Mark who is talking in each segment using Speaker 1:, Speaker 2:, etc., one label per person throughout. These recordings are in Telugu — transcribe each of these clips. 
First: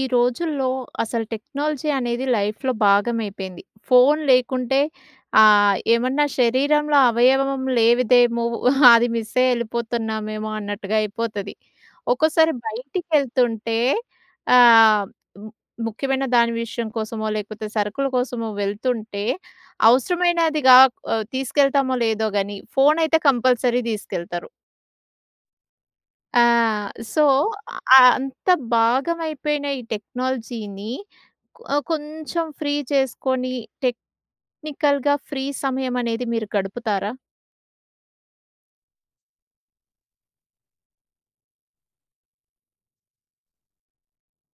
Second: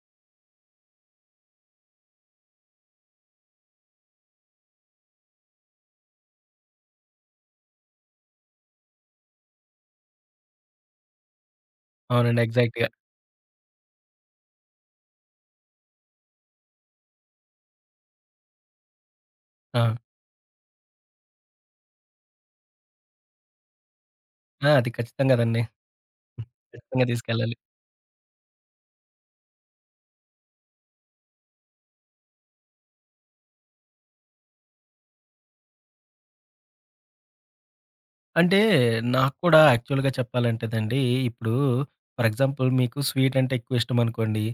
Speaker 1: ఈ రోజుల్లో అసలు టెక్నాలజీ అనేది లైఫ్‌లో భాగమైపోయింది. ఫోను లేకుంటే ఏమన్నా శరీరంలో అవయవం లేవిదేమో అది మిస్సయ్యి ఎళ్ళిపోతున్నామేమో అన్నట్టుగా అయిపోతది.
Speaker 2: అవునండి.
Speaker 1: ఒక్కోసారి
Speaker 2: ఎగ్జాక్ట్‌గా.
Speaker 1: బయటికెళ్తుంటే ఆహ్, ము ముఖ్యమైన దాని విషయం కోసమో, లేకపోతే సరుకుల కోసమో వెళ్తుంటే
Speaker 2: ఆ!
Speaker 1: అవసరమైనది గా తీసుకెళ్తామో లేదో గాని ఫోనయితే కంపల్సరీ తీసుకెళ్తారు.
Speaker 2: ఆ! అది ఖచ్చితం గదండీ.
Speaker 1: ఆ!
Speaker 2: ఖచ్చితంగా
Speaker 1: సో,
Speaker 2: తీసుకెళ్ళాలి.
Speaker 1: అంత భాగమైపోయిన ఈ టెక్నాలజీని కొ కొంచెం ఫ్రీ చేసుకొని టెక్నికల్‌గా ఫ్రీ సమయం అనేది మీరు గడుపుతారా?
Speaker 2: అంటే నాకు కూడా యాక్చువల్‌గా చెప్పాలంటేనండి, ఇప్పుడు ఫర్ ఎగ్జాంపుల్ మీకు స్వీట్ అంటే ఎక్కువ ఇష్టమనుకోండి.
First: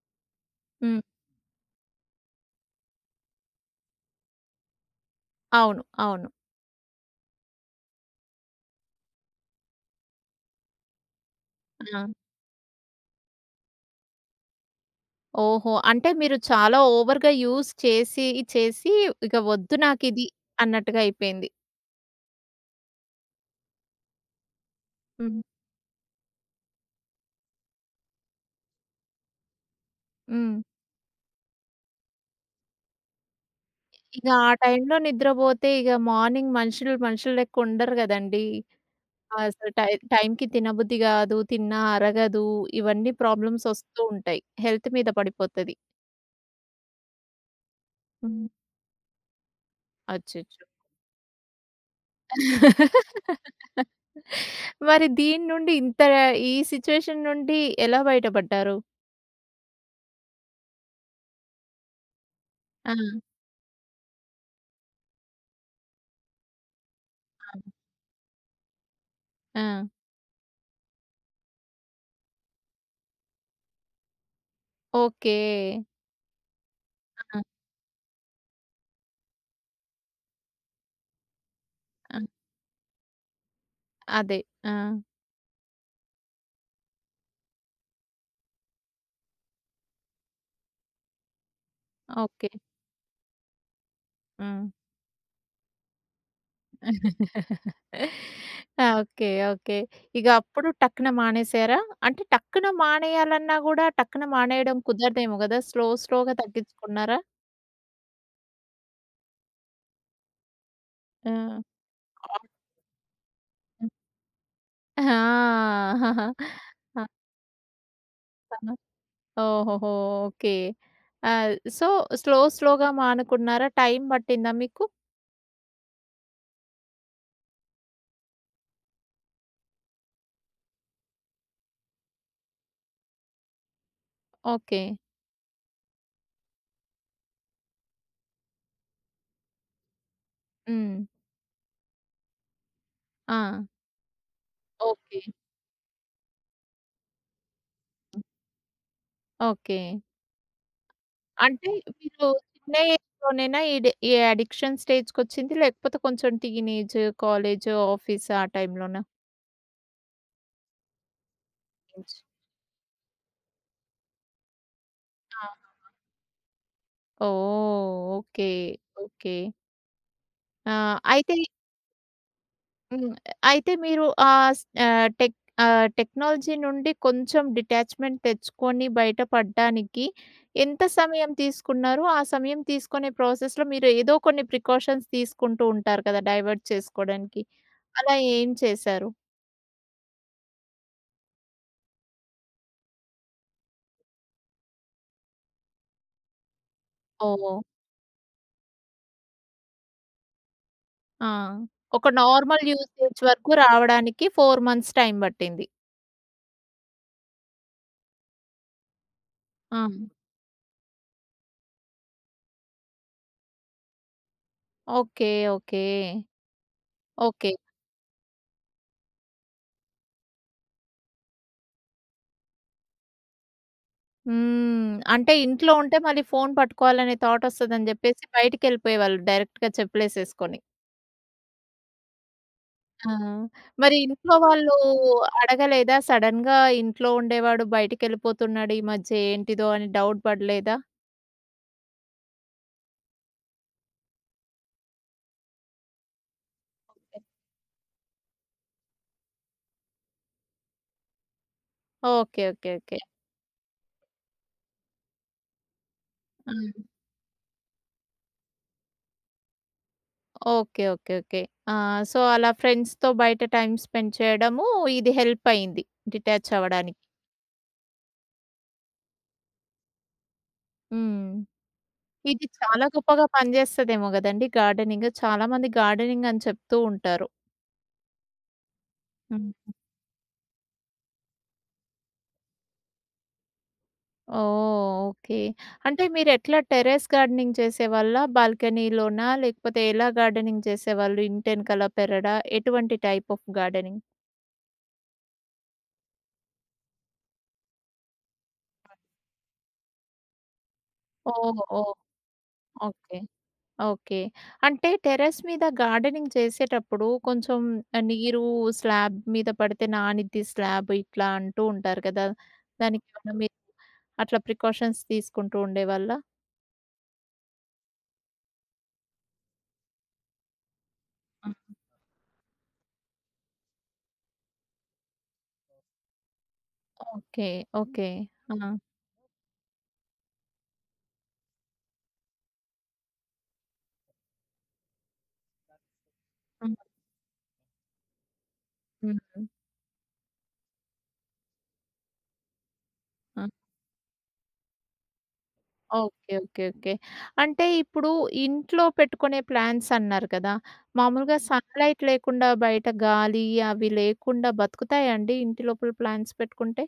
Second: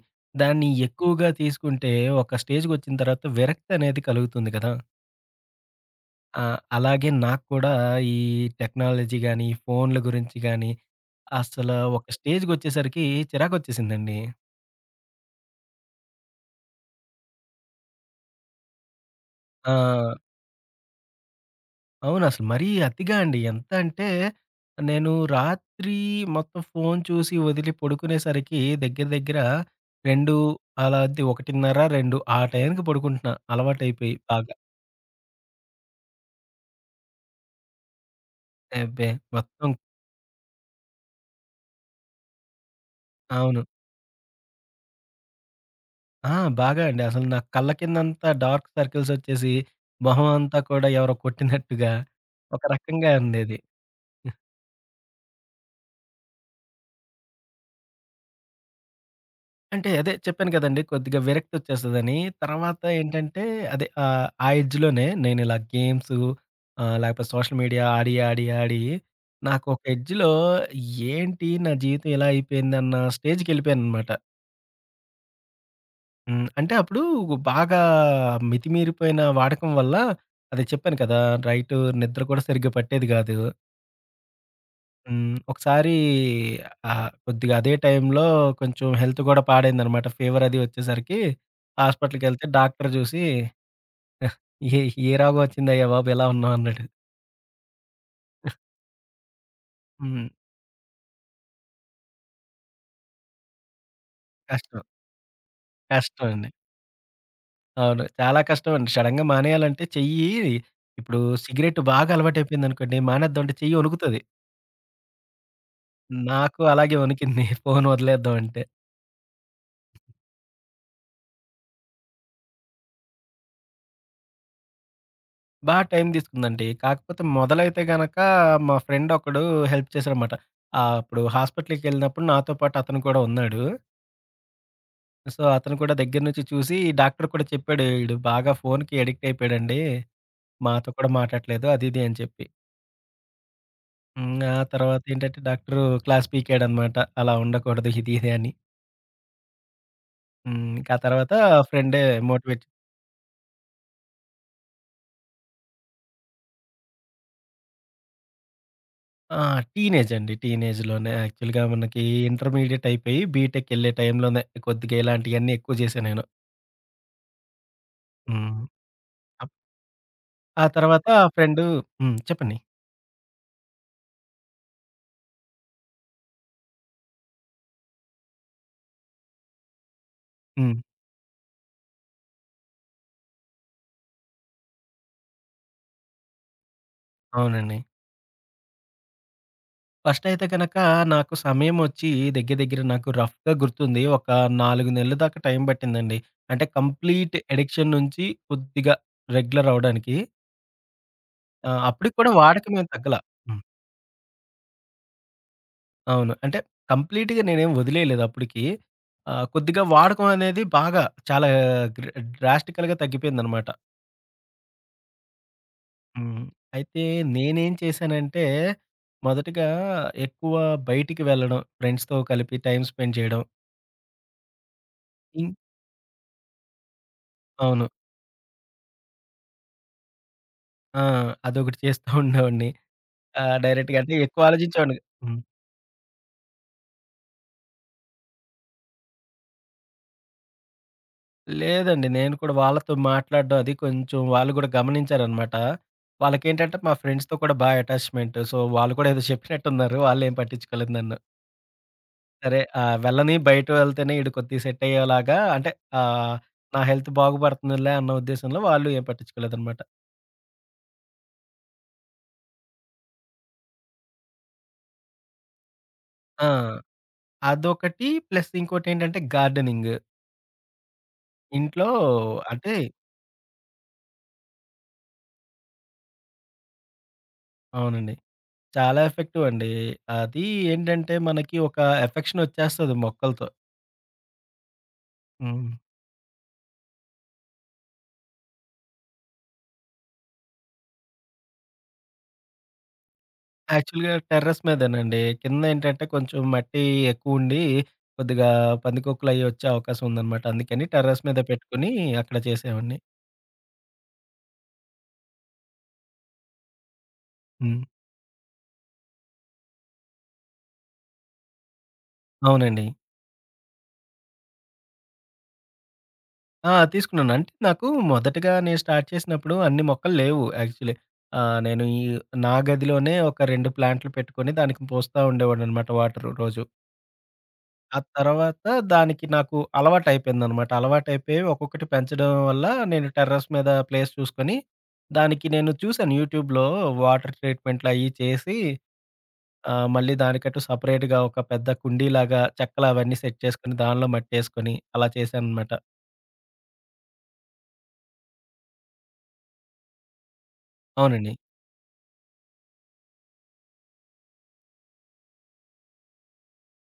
Speaker 2: దాన్ని
Speaker 1: హ్మ్.
Speaker 2: ఎక్కువగా తీసుకుంటే ఒక స్టేజ్‌కొచ్చిన తర్వాత విరక్తి అనేది కలుగుతుంది కదా!
Speaker 1: అవును. అవును.
Speaker 2: ఆ! అలాగే నాకు కూడా ఈ టెక్నాలజీ గాని, ఫోన్‌ల గురించి గాని అసల
Speaker 1: ఆ!
Speaker 2: ఒక స్టేజ్‌కొచ్చేసరికి చిరాకొచ్చేసిందండి.
Speaker 1: ఓహో! అంటే మీరు చాలా ఓవర్‌గా యూజ్ చేసి, చేసి ఇక
Speaker 2: ఆ!
Speaker 1: వద్దు నాకిది అన్నట్టుగా అయిపోయింది.
Speaker 2: అవును. అసలు మరీ అతిగా అండి. ఎంత అంటే, నేను
Speaker 1: హ్మ్.
Speaker 2: రాత్రి మొత్తం ఫోను చూసి వదిలి పడుకునేసరికి దగ్గర దగ్గర 2
Speaker 1: హ్మ్.
Speaker 2: అలాంటి 1:30, 2 ఆ టైంకి పడుకుంటున్నా అలవాటైపోయి
Speaker 1: ఇక ఆ
Speaker 2: బాగా.
Speaker 1: టైంలో నిద్రపోతే ఇక మార్నింగ్ మనుషులు మనుషులు లెక్క ఉండరు గదండీ!
Speaker 2: అబ్బే! మొత్తం
Speaker 1: అసలు టైంకి తినబుద్ధి గాదు. తిన్నా అరగదు. ఇవన్నీ
Speaker 2: అవును.
Speaker 1: ప్రాబ్లమ్స్ ఒస్తూ ఉంటాయి. హెల్త్ మీద పడిపోతది.
Speaker 2: ఆ! బాగా అండి. అసలు నా కళ్ళ కిందంతా
Speaker 1: హ్మ్.
Speaker 2: డార్క్ సర్కిల్సొచ్చేసి, మొహం అంతా
Speaker 1: అచ్చచ్చో!
Speaker 2: కూడా ఎవరో కొట్టినట్టుగా ఒక రకంగా ఉండేది.
Speaker 1: మరి దీని నుండి ఇంత ఈ సిట్యుయేషన్ నుండి ఎలా బయటపడ్డారు?
Speaker 2: అంటే అదే చెప్పాను కదండీ! కొద్దిగా విరక్తొచ్చేస్తదని. తర్వాత
Speaker 1: ఆ!
Speaker 2: ఏంటంటే అదే ఆ ఎడ్జ్‌లోనే నేనిలా గేమ్సు లేకపోతే సోషల్
Speaker 1: ఆ!
Speaker 2: మీడియా ఆడి, ఆడి, ఆడి
Speaker 1: ఆ!
Speaker 2: నాకొక ఎడ్జ్‌లో ఏంటి నా జీవితం ఇలా అయిపోయిందన్న స్టేజ్‌కెళ్ళిపోయాననమాట.
Speaker 1: ఓకే.
Speaker 2: హ్మ్. అంటే అప్పుడు
Speaker 1: ఆ!
Speaker 2: బాగా మితిమీరిపోయిన వాడకం వల్ల అదే చెప్పాను కదా! నైటు
Speaker 1: ఆ!
Speaker 2: నిద్ర కూడా సరిగ్గా పట్టేది గాదు.
Speaker 1: అదే. ఆ!
Speaker 2: హ్మ్. ఒకసారి కొద్దిగా అదే టైంలో కొంచెం హెల్త్ గూడా పాడైందనమాట. ఫీవర్ అది వచ్చేసరికి హాస్పిటల్‌కెళ్తే
Speaker 1: ఓకే.
Speaker 2: డాక్టర్ జూసి
Speaker 1: హ్మ్.
Speaker 2: "ఏ ఏ రోగం వచ్చిందయ్యా బాబు ఇలా ఉన్నావు" అన్నాడు.
Speaker 1: ఆ! ఓకే. ఓకే.
Speaker 2: హ్మ్.
Speaker 1: ఇగ అప్పుడు టక్కున మానేసారా? అంటే టక్కున మానేయాలన్నా గూడా టక్కున మానేయడం
Speaker 2: కష్టం.
Speaker 1: కుదరదేమో గదా! స్లో
Speaker 2: కష్టం
Speaker 1: స్లోగా
Speaker 2: అండి.
Speaker 1: తగ్గించుకున్నారా?
Speaker 2: అవును. చాలా కష్టం అండి. సడెన్‌గా మానేయాలంటే చెయ్యి ఇప్పుడు
Speaker 1: ఆ!
Speaker 2: సిగరెట్ బాగా అలవాటయిపోయిందనుకోండి మానేద్దాం అంటే చెయ్యి
Speaker 1: హ్మ్.
Speaker 2: వణుకుతది.
Speaker 1: ఆ!
Speaker 2: నాకు అలాగే వణికింది ఫోను వదిలేద్దాం అంటే.
Speaker 1: అతను ఓహోహో! ఓకే. ఆహ్, సో, స్లో స్లోగా మానుకున్నారా? టైం పట్టిందా మీకు?
Speaker 2: బా టైం తీసుకుందండి. కాకపోతే మొదలైతే గనక మా ఫ్రెండ్ ఒకడు హెల్ప్ చేశాడనమాట. అప్పుడు హాస్పిటల్‌కెళ్ళినప్పుడు నాతో పాటు అతను కూడా ఉన్నాడు.
Speaker 1: ఓకే.
Speaker 2: సో, అతను కూడా దగ్గర నుంచి చూసి డాక్టర్ కూడా చెప్పాడు. "ఈడు బాగా ఫోన్‌కి అడిక్ట్ అయిపోయాడండి. మాతో
Speaker 1: హ్మ్.
Speaker 2: కూడా మాట్లాడట్లేదు" అది ఇది అని చెప్పి.
Speaker 1: ఆ!
Speaker 2: హ్మ్. ఆ తర్వాత
Speaker 1: ఓకే.
Speaker 2: ఏంటంటే డాక్టరు క్లాస్ పీకాడనమాట. అలా ఉండకూడదు ఇది ఇది అని.
Speaker 1: ఓకే.
Speaker 2: హ్మ్. ఇంక ఆ తర్వాత
Speaker 1: అంటే
Speaker 2: ఫ్రెండే
Speaker 1: మీరు
Speaker 2: మోటివేట్
Speaker 1: చిన్న ఏజ్‌లోనేనా ఈ ఈ అడిక్షన్ స్టేజ్‌కొచ్చింది? లేకపోతే కొంచెం టీనేజ్, కాలేజ్, ఆఫీస్ ఆ టైంలోనా?
Speaker 2: ఆ! టీనేజ్ అండి. టీనేజ్‌లోనే యాక్చువల్‌గా మనకి
Speaker 1: టీనేజ్.
Speaker 2: ఇంటర్మీడియేట్ అయిపోయి బీటెక్ ఎళ్ళే టైంలోనే కొద్దిగా
Speaker 1: ఆ!
Speaker 2: ఇలాంటియన్నీ ఎక్కువ చేశా నేను.
Speaker 1: ఓహ్! ఓకే.
Speaker 2: హ్మ్.
Speaker 1: ఓకే.
Speaker 2: అప్ ఆ
Speaker 1: ఆ!
Speaker 2: తర్వాత
Speaker 1: అయితే
Speaker 2: ఫ్రెండు హ్మ్. చెప్పండి.
Speaker 1: హ్మ్. అయితే మీరు టెక్నాలజీ నుండి కొంచెం డిటాచ్‌మెంట్ తెచ్చుకొని బయటపడ్డానికి
Speaker 2: హ్మ్.
Speaker 1: ఎంత సమయం తీసుకున్నారు? ఆ సమయం తీసుకునే ప్రాసెస్‌లో మీరు ఏదో కొన్ని ప్రికాషన్స్ తీసుకుంటూ ఉంటారు కదా! డైవర్ట్ చేసుకోవడానికి.
Speaker 2: అవునండి.
Speaker 1: అలా ఏం చేశారు?
Speaker 2: ఫస్టయితే గనక నాకు సమయమొచ్చి దగ్గర దగ్గర నాకు రఫ్‌గా గుర్తుంది. ఒక 4 నెలల దాకా టైం పట్టిందండి. అంటే కంప్లీట్
Speaker 1: ఓహ్!
Speaker 2: అడిక్షన్ నుంచి కొద్దిగా రెగ్యులర్ అవ్వడానికి.
Speaker 1: ఆ! ఒక
Speaker 2: అప్పటికి కూడా
Speaker 1: నార్మల్
Speaker 2: వాడకం ఏం తగ్గల.
Speaker 1: యూసేజ్ వరకు
Speaker 2: హ్మ్.
Speaker 1: రావడానికి 4 మంత్స్ టైమ్ పట్టింది.
Speaker 2: అవును. అంటే కంప్లీట్‌గా నేనేం వదిలేయలేదు అప్పటికి.
Speaker 1: ఆ!
Speaker 2: కొద్దిగా వాడకం అనేది బాగా చాలా గ్ర డ్రాస్టికల్‌గా తగ్గిపోయిందనమాట.
Speaker 1: ఓకే. ఓకే.
Speaker 2: హ్మ్. అయితే
Speaker 1: ఓకే.
Speaker 2: నేనేం చేశానంటే, మొదటగా ఎక్కువ బయటికి వెళ్ళడం, ఫ్రెండ్స్‌తో కలిపి టైమ్ స్పెండ్ చేయడం.
Speaker 1: హ్మ్. అంటే
Speaker 2: ఇం
Speaker 1: ఇంట్లో ఉంటే మళ్ళీ ఫోను పట్టుకోవాలనే థాట్
Speaker 2: అవును.
Speaker 1: వస్తదని జెప్పేసి బయటికెళ్ళిపోయేవాళ్ళు డైరెక్ట్‌గా చెప్పులేసేసుకొని.
Speaker 2: ఆ! అదొకటి చేస్తా ఉండేవాడిని.
Speaker 1: ఆ! మరి
Speaker 2: డైరెక్ట్‌గా అంటే
Speaker 1: ఇంట్లో
Speaker 2: ఎక్కువ
Speaker 1: వాళ్ళు
Speaker 2: ఆలోచించేవాడిని హ్మ్.
Speaker 1: అడగలేదా? సడెన్‌గా ఇంట్లో ఉండేవాడు బయటికెళ్ళిపోతున్నాడు ఈ మధ్య ఏంటిదో అని డౌట్ పడలేదా?
Speaker 2: లేదండి. నేను కూడా వాళ్ళతో మాట్లాడడం అది కొంచెం వాళ్ళు కూడా గమనించారనమాట. వాళ్ళకేంటంటే మా ఫ్రెండ్స్‌తో కూడా బా అటాచ్‌మెంట్. సో, వాళ్ళు కూడా ఏదో చెప్పినట్టున్నారు. వాళ్ళేం పట్టించుకోలేదు నన్ను.
Speaker 1: ఓకే.
Speaker 2: సరే.
Speaker 1: ఓకే. ఓకే.
Speaker 2: వెళ్ళని బయట వెళ్తేనే ఈడు కొద్దిగా సెట్ అయ్యేలాగా అంటే ఆహ్, నా
Speaker 1: ఆ!
Speaker 2: హెల్త్ బాగుపడుతుందిలే అన్న ఉద్దేశంలో వాళ్ళు ఏం పట్టించుకోలేదనమాట.
Speaker 1: ఓకే. ఓకే. ఓకే. ఆ! సో, అలా ఫ్రెండ్స్‌తో బయట టైమ్ స్పెండ్ చేయడము ఇది హెల్ప్ అయింది. డిటాచ్
Speaker 2: ఆ!
Speaker 1: అవ్వడానికి.
Speaker 2: అదొకటి ప్లస్ ఇంకోటేంటంటే గార్డెనింగ్.
Speaker 1: హ్మ్.
Speaker 2: ఇంట్లో
Speaker 1: ఇది
Speaker 2: అంటే
Speaker 1: చాలా గొప్పగా పనిజేస్తదేమో గదండీ గార్డెనింగ్. చాలా మంది గార్డెనింగ్ అని చెప్తూ ఉంటారు.
Speaker 2: అవునండి. చాలా ఎఫెక్టివ్ అండి.
Speaker 1: హ్మ్.
Speaker 2: అది ఏంటంటే మనకి ఒక ఎఫెక్షన్ వచ్చేస్తది మొక్కలతో.
Speaker 1: ఓహ్! ఓకే.
Speaker 2: హ్మ్.
Speaker 1: అంటే మీరెట్లా టెర్రస్ గార్డెనింగ్ చేసేవాళ్ళా? బాల్కనీలోనా? లేకపోతే ఎలా గార్డెనింగ్ చేసేవాళ్ళు? ఇంటెనకాల పెరడా? ఎటువంటి టైప్ ఆఫ్ గార్డెనింగ్?
Speaker 2: యాక్చువల్‌గా టెర్రస్ మీదేనండి. కిందేంటంటే కొంచెం మట్టి ఎక్కువుండి కొద్దిగా పందికొక్కులయి వచ్చే అవకాశం ఉందనమాట. అందుకని టెర్రస్ మీద
Speaker 1: ఓహ్!
Speaker 2: పెట్టుకొని
Speaker 1: ఓహ్!
Speaker 2: అక్కడ చేసేవాడిని.
Speaker 1: ఓకే. ఓకే. అంటే టెర్రస్ మీద గార్డెనింగ్ చేసేటప్పుడు కొంచెం
Speaker 2: హ్మ్.
Speaker 1: నీరు స్లాబ్ మీద పడితే నానిద్ది స్లాబ్ ఇట్లా అంటూ ఉంటారు కదా!
Speaker 2: అవునండి.
Speaker 1: దానికేమన్నా మీరు అట్లా ప్రికాషన్స్ తీసుకుంటూ ఉండేవాళ్ళా?
Speaker 2: ఆ! తీసుకున్నాను. అంటే నాకు మొదటగా నేను స్టార్ట్ చేసినప్పుడు అన్ని మొక్కలు లేవు యాక్చువల్లీ.
Speaker 1: ఆ!
Speaker 2: నేను ఈ నా గదిలోనే ఒక 2 ప్లాంట్లు పెట్టుకొని దానికి పోస్తా ఉండేవాడిననమాట వాటర్ రోజు.
Speaker 1: ఓకే.
Speaker 2: ఆ
Speaker 1: ఓకే.
Speaker 2: తర్వాత
Speaker 1: ఆ!
Speaker 2: దానికి నాకు అలవాటయిపోయిందనమాట. అలవాటయిపోయి ఒక్కొక్కటి పెంచడం వల్ల నేను టెర్రస్ మీద ప్లేస్ చూసుకొని, దానికి నేను చూసాను యూట్యూబ్‌లో
Speaker 1: హ్మ్.
Speaker 2: వాటర్ ట్రీట్‌మెంట్‌లయి చేసి
Speaker 1: హ్మ్.
Speaker 2: మళ్ళీ దానికంటూ సెపరేట్‌గా ఒక పెద్ద కుండీలాగా చెక్కలవన్నీ సెట్
Speaker 1: ఆ!
Speaker 2: చేసుకొని దానిలో మట్టేసుకొని అలా చేశాననమాట.
Speaker 1: ఓకే. ఓకే. ఓకే. అంటే ఇప్పుడు ఇంట్లో పెట్టుకునే ప్లాంట్స్ అన్నారు కదా!
Speaker 2: అవునండి.
Speaker 1: మామూలుగా సన్‌లైట్ లేకుండా బయట గాలి అవి లేకుండా బతుకుతాయండి ఇంటి లోపల ప్లాంట్స్ పెట్టుకుంటే?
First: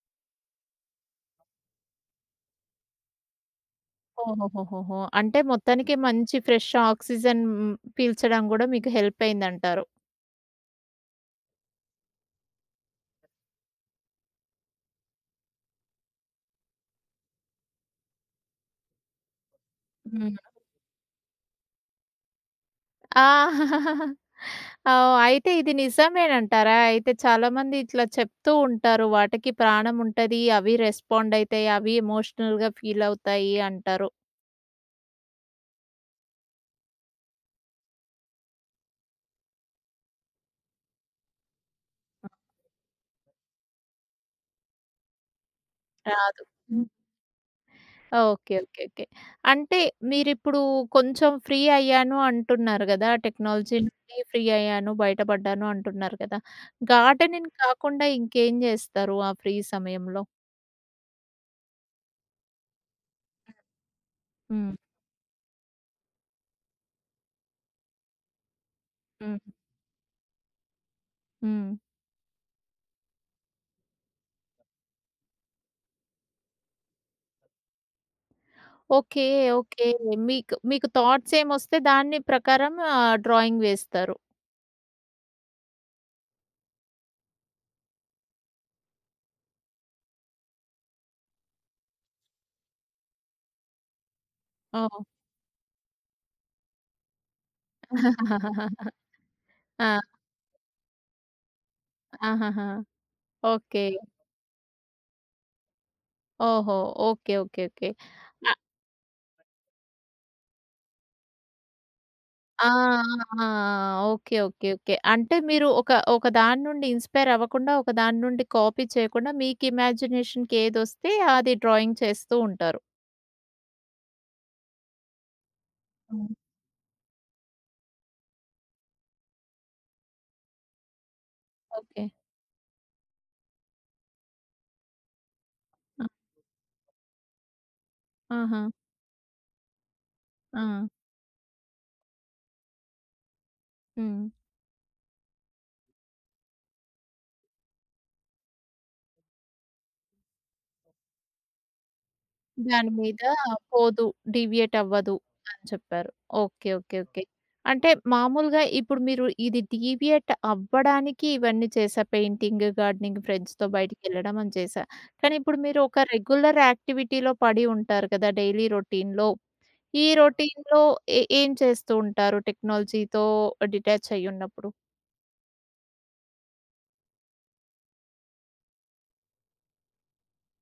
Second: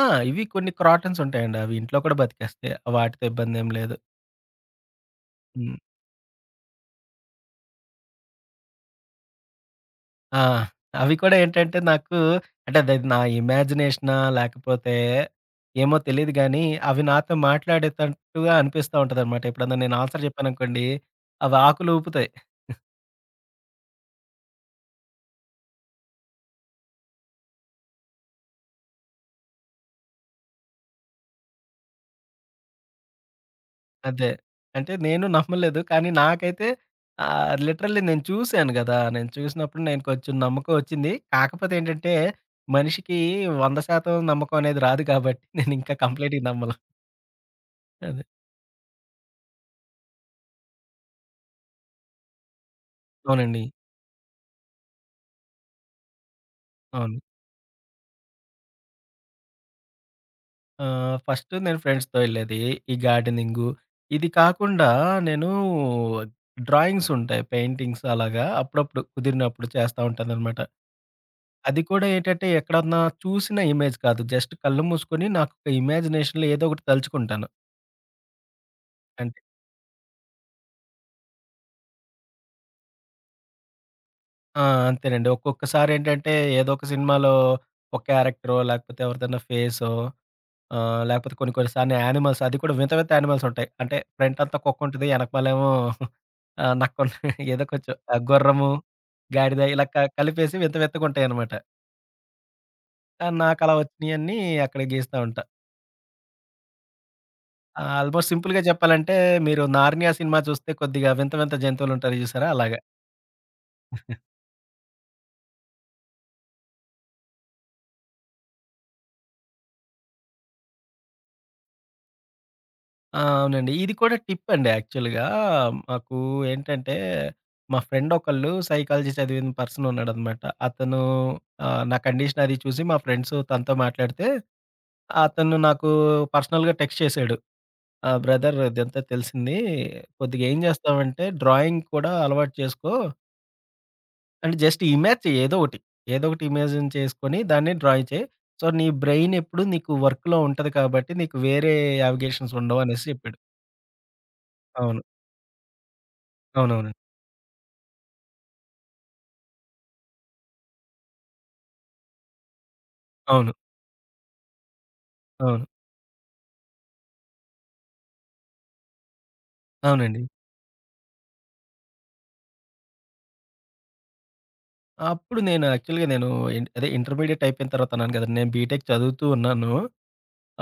Speaker 2: ఆ! ఇవి కొన్ని క్రాటన్స్ ఉంటాయండి. అవి ఇంట్లో కూడా బతికేస్తాయి. వాటితో ఇబ్బందేం లేదు.
Speaker 1: ఓహోహోహోహో! అంటే
Speaker 2: హ్మ్.
Speaker 1: మొత్తానికి మంచి ఫ్రెష్ ఆక్సిజన్ హ్మ్, పీల్చడం గూడా మీకు హెల్ప్ అయిందంటారు.
Speaker 2: ఆ! అవి కూడా ఏంటంటే నాకు అంటే అది నా ఇమాజినేషనా? లేకపోతే ఏమో తెలీదు గానీ, అవి నాతో మాట్లాడేటట్టుగా అనిపిస్తా ఉంటదనమాట. ఎప్పుడన్నా నేను ఆన్సర్
Speaker 1: హ్మ్.
Speaker 2: చెప్పాననుకోండి, అవి ఆకులు ఊపుతాయి.
Speaker 1: ఆ! ఓహ్! అయితే ఇది నిజమేనంటారా? అయితే చాలామంది ఇట్లా చెప్తూ ఉంటారు. వాటికి ప్రాణం ఉంటది. అవి రెస్పాండ్ అయితాయి. అవి ఎమోషనల్‌గా ఫీల్ అవుతాయి అంటారు.
Speaker 2: అదే. అంటే నేను నమ్మలేదు. కానీ నాకైతే లిటరల్లీ నేను చూసాను గదా! నేను చూసినప్పుడు నేను కొంచెం నమ్మకం వచ్చింది. కాకపోతే ఏంటంటే మనిషికి 100% నమ్మకం అనేది రాదు కాబట్టి నేనింకా కంప్లీట్‌గా
Speaker 1: రాదు.
Speaker 2: నమ్మను. అదే.
Speaker 1: ఓకే. ఓకే. ఓకే. అంటే మీరిప్పుడు కొంచెం ఫ్రీ అయ్యాను అంటున్నారు గదా!
Speaker 2: అవునండి.
Speaker 1: టెక్నాలజీ నుండి ఫ్రీ అయ్యాను, బయటపడ్డాను అంటున్నారు కదా!
Speaker 2: అవును.
Speaker 1: గార్డెనింగ్ కాకుండా ఇంకేం జేస్తారు ఆ ఫ్రీ సమయంలో?
Speaker 2: ఫస్ట్ నేను ఫ్రెండ్స్‌తో వెళ్ళేది. ఈ గార్డెనింగు. ఇది
Speaker 1: హ్మ్.
Speaker 2: కాకుండా నేను డ్రాయింగ్స్ ఉంటాయి. పెయింటింగ్స్ అలాగా అప్పుడప్పుడు
Speaker 1: హ్మ్.
Speaker 2: కుదిరినప్పుడు చేస్తా ఉంటాననమాట.
Speaker 1: హ్మ్.
Speaker 2: అది కూడా ఏంటంటే ఎక్కడన్నా చూసిన ఇమేజ్ కాదు. జస్ట్ కళ్ళు మూసుకొని నాకు ఇమాజినేషన్‌లో ఏదో ఒకటి తలుచుకుంటాను.
Speaker 1: ఓకే.
Speaker 2: అంటే
Speaker 1: ఓకే. మీకు మీకు థాట్స్ ఏమొస్తే దాన్ని ప్రకారం డ్రాయింగ్ వేస్తారు.
Speaker 2: ఆ! అంతేనండి. ఒక్కొక్కసారేంటంటే ఏదో ఒక సినిమాలో ఒక క్యారెక్టరో, లేకపోతే ఎవరిదైనా ఫేసో లేకపోతే కొన్ని కొన్ని సార్లు యానిమల్స్ అది కూడా వింత వింత యానిమల్స్ ఉంటాయి. అంటే ఫ్రంట్ అంతా
Speaker 1: ఓహ్!
Speaker 2: కుక్కుంటది. ఎనకమాలేమో నక్కుంటది. ఏదో కొంచెం గుర్రము, గాడిద ఇలా
Speaker 1: ఆ!
Speaker 2: కలిపేసి వింత వింతగుంటాయనమాట.
Speaker 1: ఆహాహా!
Speaker 2: నాకలా
Speaker 1: ఓకే.
Speaker 2: వచ్చినయన్నీ అక్కడ గీస్తా ఉంటా.
Speaker 1: ఓహో! ఓకే. ఓకే. ఓకే.
Speaker 2: ఆల్మోస్ట్ సింపుల్‌గా చెప్పాలంటే మీరు 'నార్నియా' సినిమా చూస్తే కొద్దిగా వింత వింత జంతువులుంటారు చూసారా
Speaker 1: ఆ!
Speaker 2: అలాగ.
Speaker 1: ఆ! ఓకే. ఓకే. ఓకే. అంటే మీరు ఒక ఒక దాని నుండి ఇన్‌స్పైర్ అవ్వకుండా, ఒక దాని నుండి కాపీ చేయకుండా మీకు ఇమాజినేషన్‌కి ఏదొస్తే అది డ్రాయింగ్ చేస్తూ ఉంటారు.
Speaker 2: ఆ! అవునండి. ఇది కూడా టిప్పండి యాక్చువల్‌గా. మాకు
Speaker 1: అవును.
Speaker 2: ఏంటంటే, మా ఫ్రెండ్ ఒకళ్ళు సైకాలజీ చదివిన పర్సన్ ఉన్నాడనమాట. అతను నా
Speaker 1: ఓకే.
Speaker 2: కండిషన్ అది చూసి మా ఫ్రెండ్స్ తనతో మాట్లాడితే, అతను నాకు
Speaker 1: ఆ!
Speaker 2: పర్సనల్‌గా టెక్స్ట్ చేశాడు. ఆ! బ్రదర్
Speaker 1: ఆహా!
Speaker 2: ఇదంతా తెలిసింది. కొద్దిగా ఏం
Speaker 1: ఆ!
Speaker 2: చేస్తావంటే డ్రాయింగ్ కూడా అలవాటు చేసుకో.
Speaker 1: హ్మ్.
Speaker 2: అంటే జస్ట్ ఇమేజ్ చెయి ఏదో ఒకటి. ఏదో ఒకటి ఇమేజిన్ చేసుకొని దాన్ని డ్రాయింగ్ చేయి. సో, నీ బ్రెయిన్ ఎప్పుడు నీకు వర్క్‌లో ఉంటది కాబట్టి, నీకు వేరే యావిగేషన్స్ ఉండవు
Speaker 1: దాని
Speaker 2: అనేసి
Speaker 1: మీద
Speaker 2: చెప్పాడు.
Speaker 1: పోదు. డీవియేట్
Speaker 2: అవును.
Speaker 1: అవ్వదు అని చెప్పారు. ఓకే.
Speaker 2: అవునవును.
Speaker 1: ఓకే. ఓకే. అంటే మామూలుగా ఇప్పుడు మీరు ఇది డీవియేట్ అవ్వడానికి ఇవన్నీ చేశా. పెయింటింగ్, గార్డెనింగ్
Speaker 2: అవును.
Speaker 1: ఫ్రెండ్స్‌తో బయటికెళ్ళడం అని చేశా. కానీ ఇప్పుడు
Speaker 2: అవును.
Speaker 1: మీరు ఒక రెగ్యులర్ యాక్టివిటీలో పడి ఉంటారు కదా! డైలీ రొటీన్‌లో. ఈ
Speaker 2: అవునండి.
Speaker 1: రొటీన్‌లో ఏం చేస్తూ ఉంటారు టెక్నాలజీతో డిటాచ్ అయ్యున్నప్పుడు?
Speaker 2: అప్పుడు నేను యాక్చువల్‌గా నేను అదే ఇంటర్మీడియేట్ అయిపోయిన తర్వాత అన్నాను కదండీ! నేను బీటెక్ చదువుతూ ఉన్నాను.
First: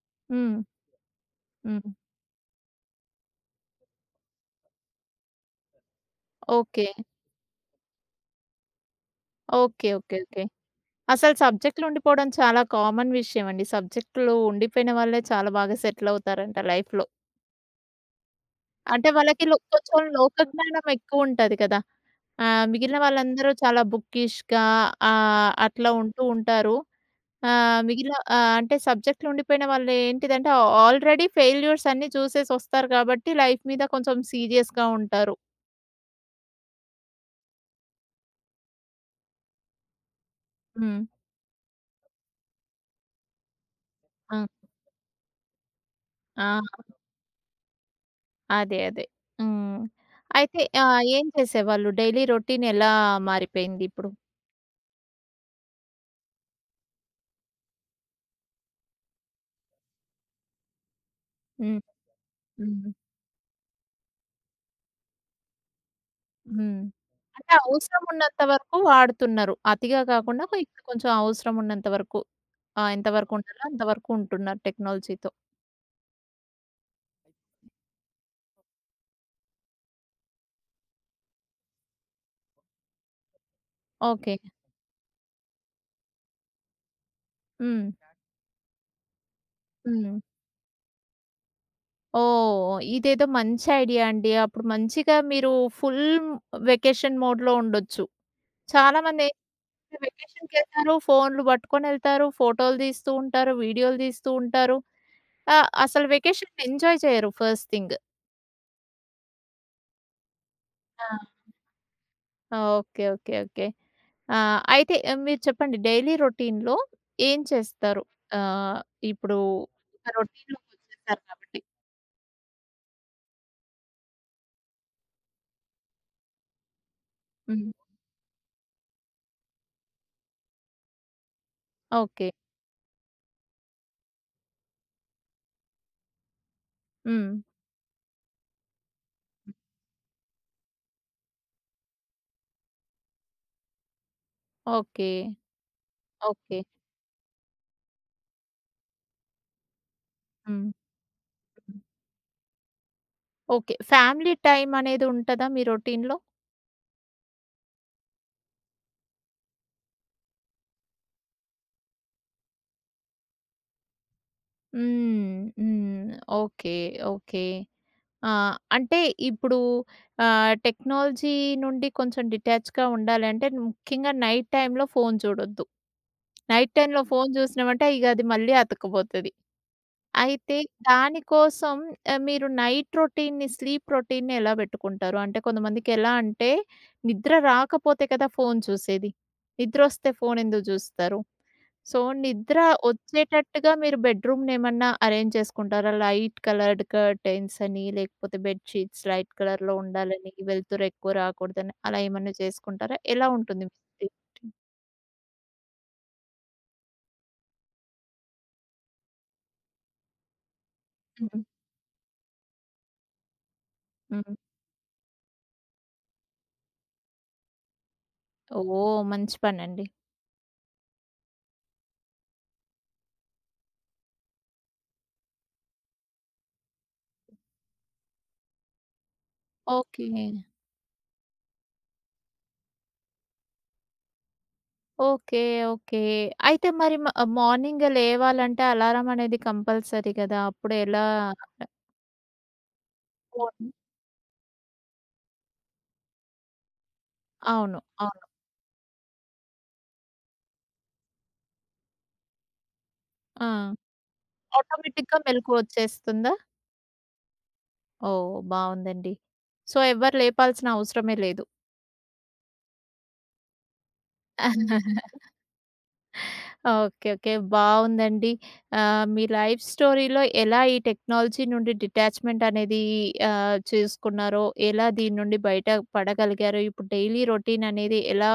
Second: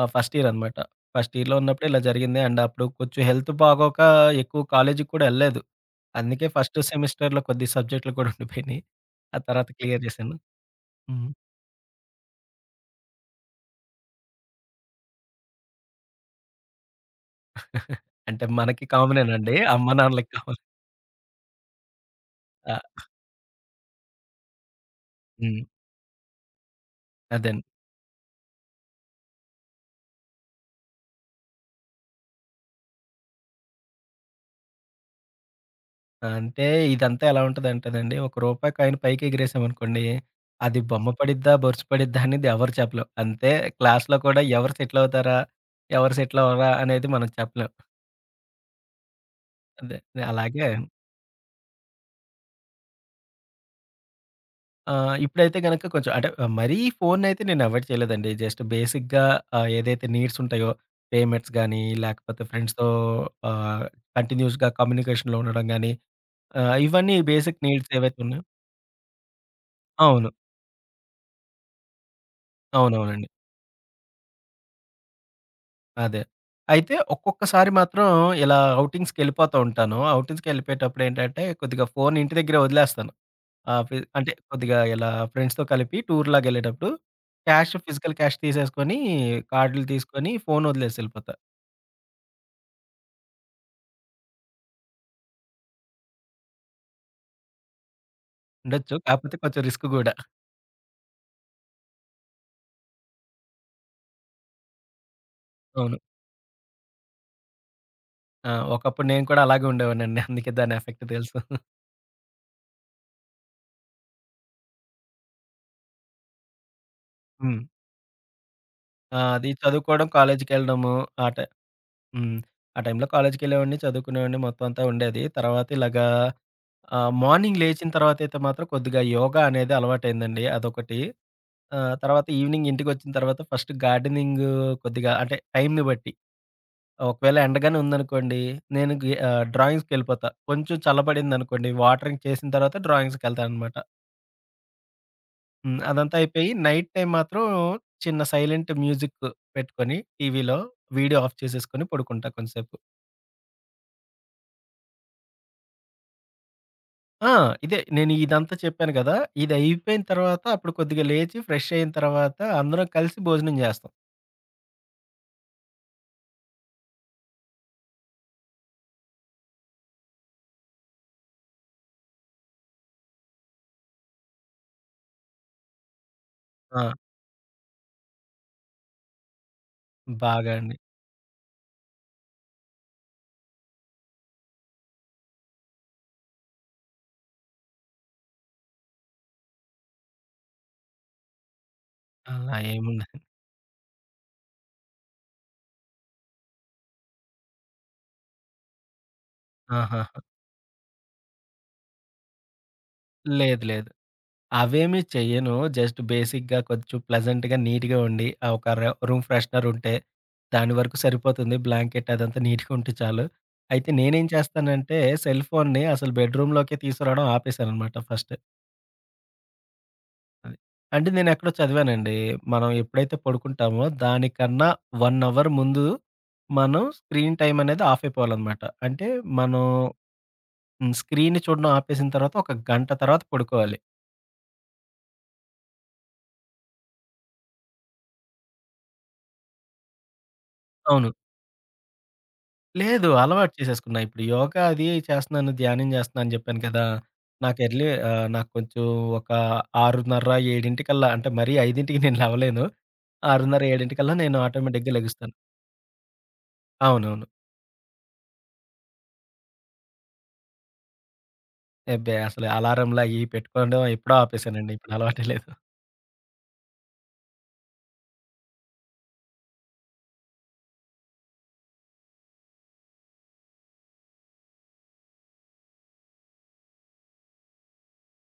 Speaker 2: ఫస్ట్ ఇయర్
Speaker 1: హ్మ్.
Speaker 2: అన్నమాట. ఫస్ట్ ఇయర్‌లో ఉన్నప్పుడే
Speaker 1: హ్మ్.
Speaker 2: ఇలా జరిగింది. అండ్ అప్పుడు కొంచెం హెల్త్ బాగోక ఎక్కువ కాలేజీకి కూడా ఎళ్ళలేదు. అందుకే ఫస్ట్
Speaker 1: ఓకే.
Speaker 2: సెమిస్టర్‌లో కొద్ది సబ్జెక్ట్‌లు కూడా ఉండిపోయినాయి. ఆ తర్వాత
Speaker 1: ఓకే.
Speaker 2: Clear
Speaker 1: okay.
Speaker 2: చేశాను.
Speaker 1: ఓకే.
Speaker 2: హ్మ్.
Speaker 1: అసలు సబ్జెక్ట్‌లుండిపోవడం చాలా కామన్ విషయమండి. సబ్జెక్ట్‌లు ఉండిపోయిన వాళ్ళే చాలా బాగా సెటిలవుతారంట లైఫ్‌లో.
Speaker 2: అంటే మనకి
Speaker 1: అంటే వాళ్ళకి
Speaker 2: కామనేనండి.
Speaker 1: లో
Speaker 2: అమ్మ
Speaker 1: కొంచెం
Speaker 2: నాన్నలకి కామన్.
Speaker 1: లోకజ్ఞానం ఎక్కువుంటది కదా!
Speaker 2: ఆ!
Speaker 1: మిగిలిన వాళ్ళందరూ చాలా బుక్కిష్‌గా
Speaker 2: హ్మ్.
Speaker 1: అట్లా ఉంటూ ఉంటారు.
Speaker 2: అదే.
Speaker 1: మిగిలిన అంటే సబ్జెక్ట్‌లుండిపోయిన వాళ్ళు ఏంటిదంటే ఆల్రెడీ ఫెయిల్యూర్స్ అన్నీ చూసేసొస్తారు కాబట్టి లైఫ్ మీద కొంచెం సీరియస్‌గా ఉంటారు.
Speaker 2: అంటే ఇదంతా ఎలా ఉంటదంటేనండి, రూ. 1 కాయిన్ పైకి ఎగిరేసామనుకోండి, అది
Speaker 1: హ్మ్.
Speaker 2: బొమ్మ పడిద్దా, బొరుసు పడిద్దా అనేది ఎవరు చెప్పలేం. అంతే క్లాస్‌లో
Speaker 1: ఆ!
Speaker 2: కూడా ఎవరు సెటిల్ అవుతారా, ఎవరు సెటిల్
Speaker 1: ఆ!
Speaker 2: అవ్వరా అనేది మనం చెప్పలేం.
Speaker 1: అదే. అదే. హ్మ్.
Speaker 2: అదే
Speaker 1: అయితే
Speaker 2: అలాగే
Speaker 1: ఏం చేసేవాళ్ళు? డైలీ రొటీన్ ఎలా మారిపోయిందిప్పుడు?
Speaker 2: ఇప్పుడైతే గనక కొంచెం అంటే ఆ, మరీ ఫోనయితే నేను అవాయిడ్ చేయలేదండి. జస్ట్ బేసిక్‌గా ఏదైతే నీడ్స్ ఉంటాయో పేమెంట్స్
Speaker 1: హ్మ్.
Speaker 2: గానీ, లేకపోతే ఫ్రెండ్స్‌తో
Speaker 1: హ్మ్.
Speaker 2: ఆహ్, కంటిన్యూయస్‌గా కమ్యూనికేషన్‌లో ఉండడం గానీ,
Speaker 1: హ్మ్.
Speaker 2: ఇవన్నీ
Speaker 1: అంటే
Speaker 2: బేసిక్ నీడ్స్
Speaker 1: అవసరం
Speaker 2: ఏవైతే
Speaker 1: ఉన్నంత
Speaker 2: ఉన్నాయో
Speaker 1: వరకు వాడుతున్నారు. అతిగా
Speaker 2: అవును.
Speaker 1: కాకుండా ఇప్పుడు కొంచెం అవసరం ఉన్నంత వరకు. ఎంత
Speaker 2: అవునవునండి.
Speaker 1: వరకు ఉండాలో అంతవరకు ఉంటున్నారు టెక్నాలజీతో.
Speaker 2: అదే. అయితే ఒక్కొక్కసారి మాత్రం ఇలా ఔటింగ్స్‌కెళ్ళిపోతా ఉంటాను. ఔటింగ్స్‌కెళ్ళిపోయేటప్పుడేంటంటే, కొద్దిగా ఫోను ఇంటి దగ్గరే వదిలేస్తాను. అంటే
Speaker 1: ఓకే.
Speaker 2: కొద్దిగా ఇలా ఫ్రెండ్స్‌తో కలిపి టూర్‌లాగెళ్ళేటప్పుడు క్యాష్,
Speaker 1: హ్మ్.
Speaker 2: ఫిజికల్ క్యాష్ తీసేసుకొని, కార్డులు
Speaker 1: హ్మ్.
Speaker 2: తీసుకొని, ఫోను వదిలేసి ఎళ్ళిపోతా.
Speaker 1: ఓహ్! ఇదేదో మంచి ఐడియా అండి. అప్పుడు మంచిగా మీరు ఫుల్ వెకేషన్ మోడ్‌లో ఉండొచ్చు.
Speaker 2: ఉండొచ్చు.
Speaker 1: చాలామంది
Speaker 2: కాకపోతే కొంచెం రిస్క్
Speaker 1: ఏంటంటే
Speaker 2: గూడా.
Speaker 1: వెకేషన్‌కెళ్తారు, ఫోన్‌లు పట్టుకొనెళ్తారు, ఫోటోలు తీస్తూ ఉంటారు, వీడియోలు తీస్తూ ఉంటారు.
Speaker 2: అవును.
Speaker 1: అసలు వెకేషన్‌ని ఎంజాయ్ చేయరు ఫస్ట్ థింగ్.
Speaker 2: ఆ! ఒకప్పుడు నేను కూడా అలాగే ఉండేవాడినండి. అందుకే దాని ఎఫెక్ట్
Speaker 1: ఆ!
Speaker 2: తెలుసు.
Speaker 1: ఆ! ఓకే. ఓకే. ఓకే. అయితే మీరు చెప్పండి డైలీ రొటీన్‌లో ఏం
Speaker 2: హ్మ్.
Speaker 1: చేస్తారు? ఆహ్,
Speaker 2: ఆ!
Speaker 1: ఇప్పుడు
Speaker 2: అది చదువుకోవడం,
Speaker 1: ఒక
Speaker 2: కాలేజీకెళ్ళడము
Speaker 1: రొటీన్‌లోకొచ్చేసారు
Speaker 2: ఆట
Speaker 1: కాబట్టి.
Speaker 2: హ్మ్. ఆ టైంలో కాలేజ్‌కెళ్ళేవాడిని, చదువుకునేవాడిని మొత్తం అంతా ఉండేది. తర్వాత ఇలాగా మార్నింగ్
Speaker 1: హ్మ్.
Speaker 2: లేచిన తర్వాతయితే మాత్రం కొద్దిగా యోగా అనేది అలవాటయిందండి అదొకటి. తర్వాత
Speaker 1: ఓకే.
Speaker 2: ఈవినింగ్ ఇంటికొచ్చిన తర్వాత ఫస్ట్ గార్డెనింగ్ కొద్దిగా అంటే టైంని బట్టి
Speaker 1: హ్మ్.
Speaker 2: ఒకవేళ ఎండగానే ఉందనుకోండి, నేను డ్రాయింగ్స్‌కెళ్ళిపోతా. కొంచెం చల్లబడిందనుకోండి, వాటరింగ్ చేసిన తర్వాత డ్రాయింగ్స్‌కెళ్తాననమాట.
Speaker 1: ఓకే.
Speaker 2: హ్మ్. అదంతా అయిపోయి
Speaker 1: ఓకే.
Speaker 2: నైట్ టైం మాత్రం చిన్న సైలెంట్ మ్యూజిక్ పెట్టుకొని టీవీలో
Speaker 1: హ్మ్.
Speaker 2: వీడియో ఆఫ్
Speaker 1: హ్మ్.
Speaker 2: చేసేసుకొని పడుకుంటా కొంసేపు.
Speaker 1: ఓకే. ఫ్యామిలీ టైమ్ అనేది ఉంటదా మీ రొటీన్‌లో?
Speaker 2: ఆ! ఇదే నేను ఇదంతా చెప్పాను గదా! ఇదయిపోయిన తర్వాత అప్పుడు కొద్దిగా లేచి ఫ్రెష్ అయిన తర్వాత అందరం కలిసి భోజనం జేస్తాం.
Speaker 1: హ్మ్. హ్మ్. ఓకే. ఓకే. ఆ! అంటే ఇప్పుడు టెక్నాలజీ నుండి కొంచెం డిటాచ్‌గా ఉండాలంటే ముఖ్యంగా నైట్ టైమ్‌లో ఫోను చూడొద్దు. నైట్ టైమ్‌లో
Speaker 2: ఆ!
Speaker 1: ఫోను జూసినామంటే ఇగ అది మళ్ళీ అతకపోతది.
Speaker 2: బాగా
Speaker 1: అయితే
Speaker 2: అండి.
Speaker 1: దానికోసం మీరు నైట్ రొటీన్‌ని, స్లీప్ రొటీన్‌ని ఎలా బెట్టుకుంటారు? అంటే కొంతమందికెలా అంటే నిద్ర రాకపోతే కదా ఫోను చూసేది. నిద్రొస్తే ఫోనెందుకు జూస్తారు? సో,
Speaker 2: అలా
Speaker 1: నిద్ర
Speaker 2: ఏముండదు.
Speaker 1: ఒచ్చేటట్టుగా మీరు బెడ్‌రూమ్‌నేమన్నా అరేంజ్ చేసుకుంటారా? లైట్ కలర్డ్ కర్టెన్స్ అని, లేకపోతే బెడ్ షీట్స్ లైట్ కలర్‌లో
Speaker 2: ఆహాహా!
Speaker 1: ఉండాలని, వెలుతురు ఎక్కువ రాకూడదని అలా ఏమన్నా చేసుకుంటారా? ఎలా
Speaker 2: లేదు.
Speaker 1: ఉంటుంది మీ
Speaker 2: లేదు.
Speaker 1: Sleep routine?
Speaker 2: అవేమీ చెయ్యను. జస్ట్ బేసిక్‌గా కొంచెం ప్లెజెంట్‌గా, నీట్‌గా ఉండి ఒక రూమ్ ఫ్రెషనర్ ఉంటే దాని వరకు
Speaker 1: హ్మ్.
Speaker 2: సరిపోతుంది. బ్లాంకెట్ అదంతా నీట్‌గా ఉంటే చాలు. అయితే నేనేం
Speaker 1: హ్మ్.
Speaker 2: చేస్తానంటే సెల్ ఫోన్‌ని అసలు బెడ్‌రూమ్‌లోకే తీసుకురావడం ఆపేశాననమాట ఫస్ట్.
Speaker 1: ఓహ్! మంచి పనండి.
Speaker 2: అది. అంటే నేనెక్కడో చదివానండి. మనం ఎప్పుడైతే పడుకుంటామో దానికన్నా 1 అవర్ ముందు మనం స్క్రీన్ టైమ్ అనేది ఆఫ్ అయిపోవాలనమాట. అంటే మనం
Speaker 1: ఓకే.
Speaker 2: హ్మ్. స్క్రీన్‌ని చూడడం ఆపేసిన తర్వాత ఒక గంట తర్వాత పడుకోవాలి.
Speaker 1: ఓకే. ఓకే. అయితే మరి మార్నింగ్ లేవాలంటే అలారం అనేది కంపల్సరీ కదా! అప్పుడు ఎలా
Speaker 2: అవును. లేదు. అలవాటు
Speaker 1: అవును.
Speaker 2: చేసేసుకున్నా. ఇప్పుడు యోగా అది చేస్తున్నాను, ధ్యానం చేస్తున్నా అని చెప్పాను కదా! నాకు
Speaker 1: అవును.
Speaker 2: ఎర్లీ
Speaker 1: అవును.
Speaker 2: నాకు కొంచెం ఒక 6:30, 7 అంటే మరీ 5కి నేను లేవలేను.
Speaker 1: ఆ!
Speaker 2: 6:30, 7 నేను ఆటోమేటిక్‌గా
Speaker 1: ఆటోమేటిక్‌గా
Speaker 2: లెగుస్తాను.
Speaker 1: మెలుకువ వచ్చేస్తుందా?
Speaker 2: అవునవును.
Speaker 1: ఓహ్! బావుందండి. సో, ఎవ్వరు లేపాల్సిన అవసరమే లేదు.
Speaker 2: అబ్బే! అసలు అలారంలు అయి పెట్టుకోవడం ఎప్పుడో ఆపేశానండి. ఇప్పుడు అలవాటే లేదు.
Speaker 1: ఓకే. ఓకే. బావుందండి. మీ లైఫ్ స్టోరీలో ఎలా ఈ టెక్నాలజీ నుండి డిటాచ్‌మెంట్ అనేది చేసుకున్నారో, ఎలా దీని నుండి బయట పడగలిగారో, ఇప్పుడు డైలీ రొటీన్ అనేది ఎలా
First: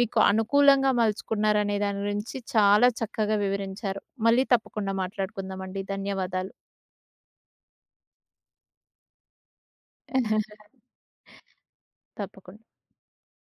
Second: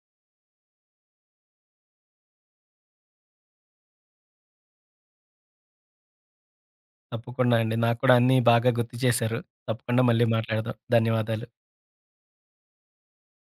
Speaker 1: మీకు అనుకూలంగా మలుచుకున్నారనే దాని గురించి చాలా చక్కగా వివరించారు. మళ్ళీ తప్పకుండా మాట్లాడుకుందామండి. ధన్యవాదాలు.
Speaker 2: తప్పకుండా అండి. నాకు కూడా అన్నీ బాగా గుర్తు చేశారు. తప్పకుండా మళ్ళీ మాట్లాడదాం. ధన్యవాదాలు.
Speaker 1: తప్పకుండా.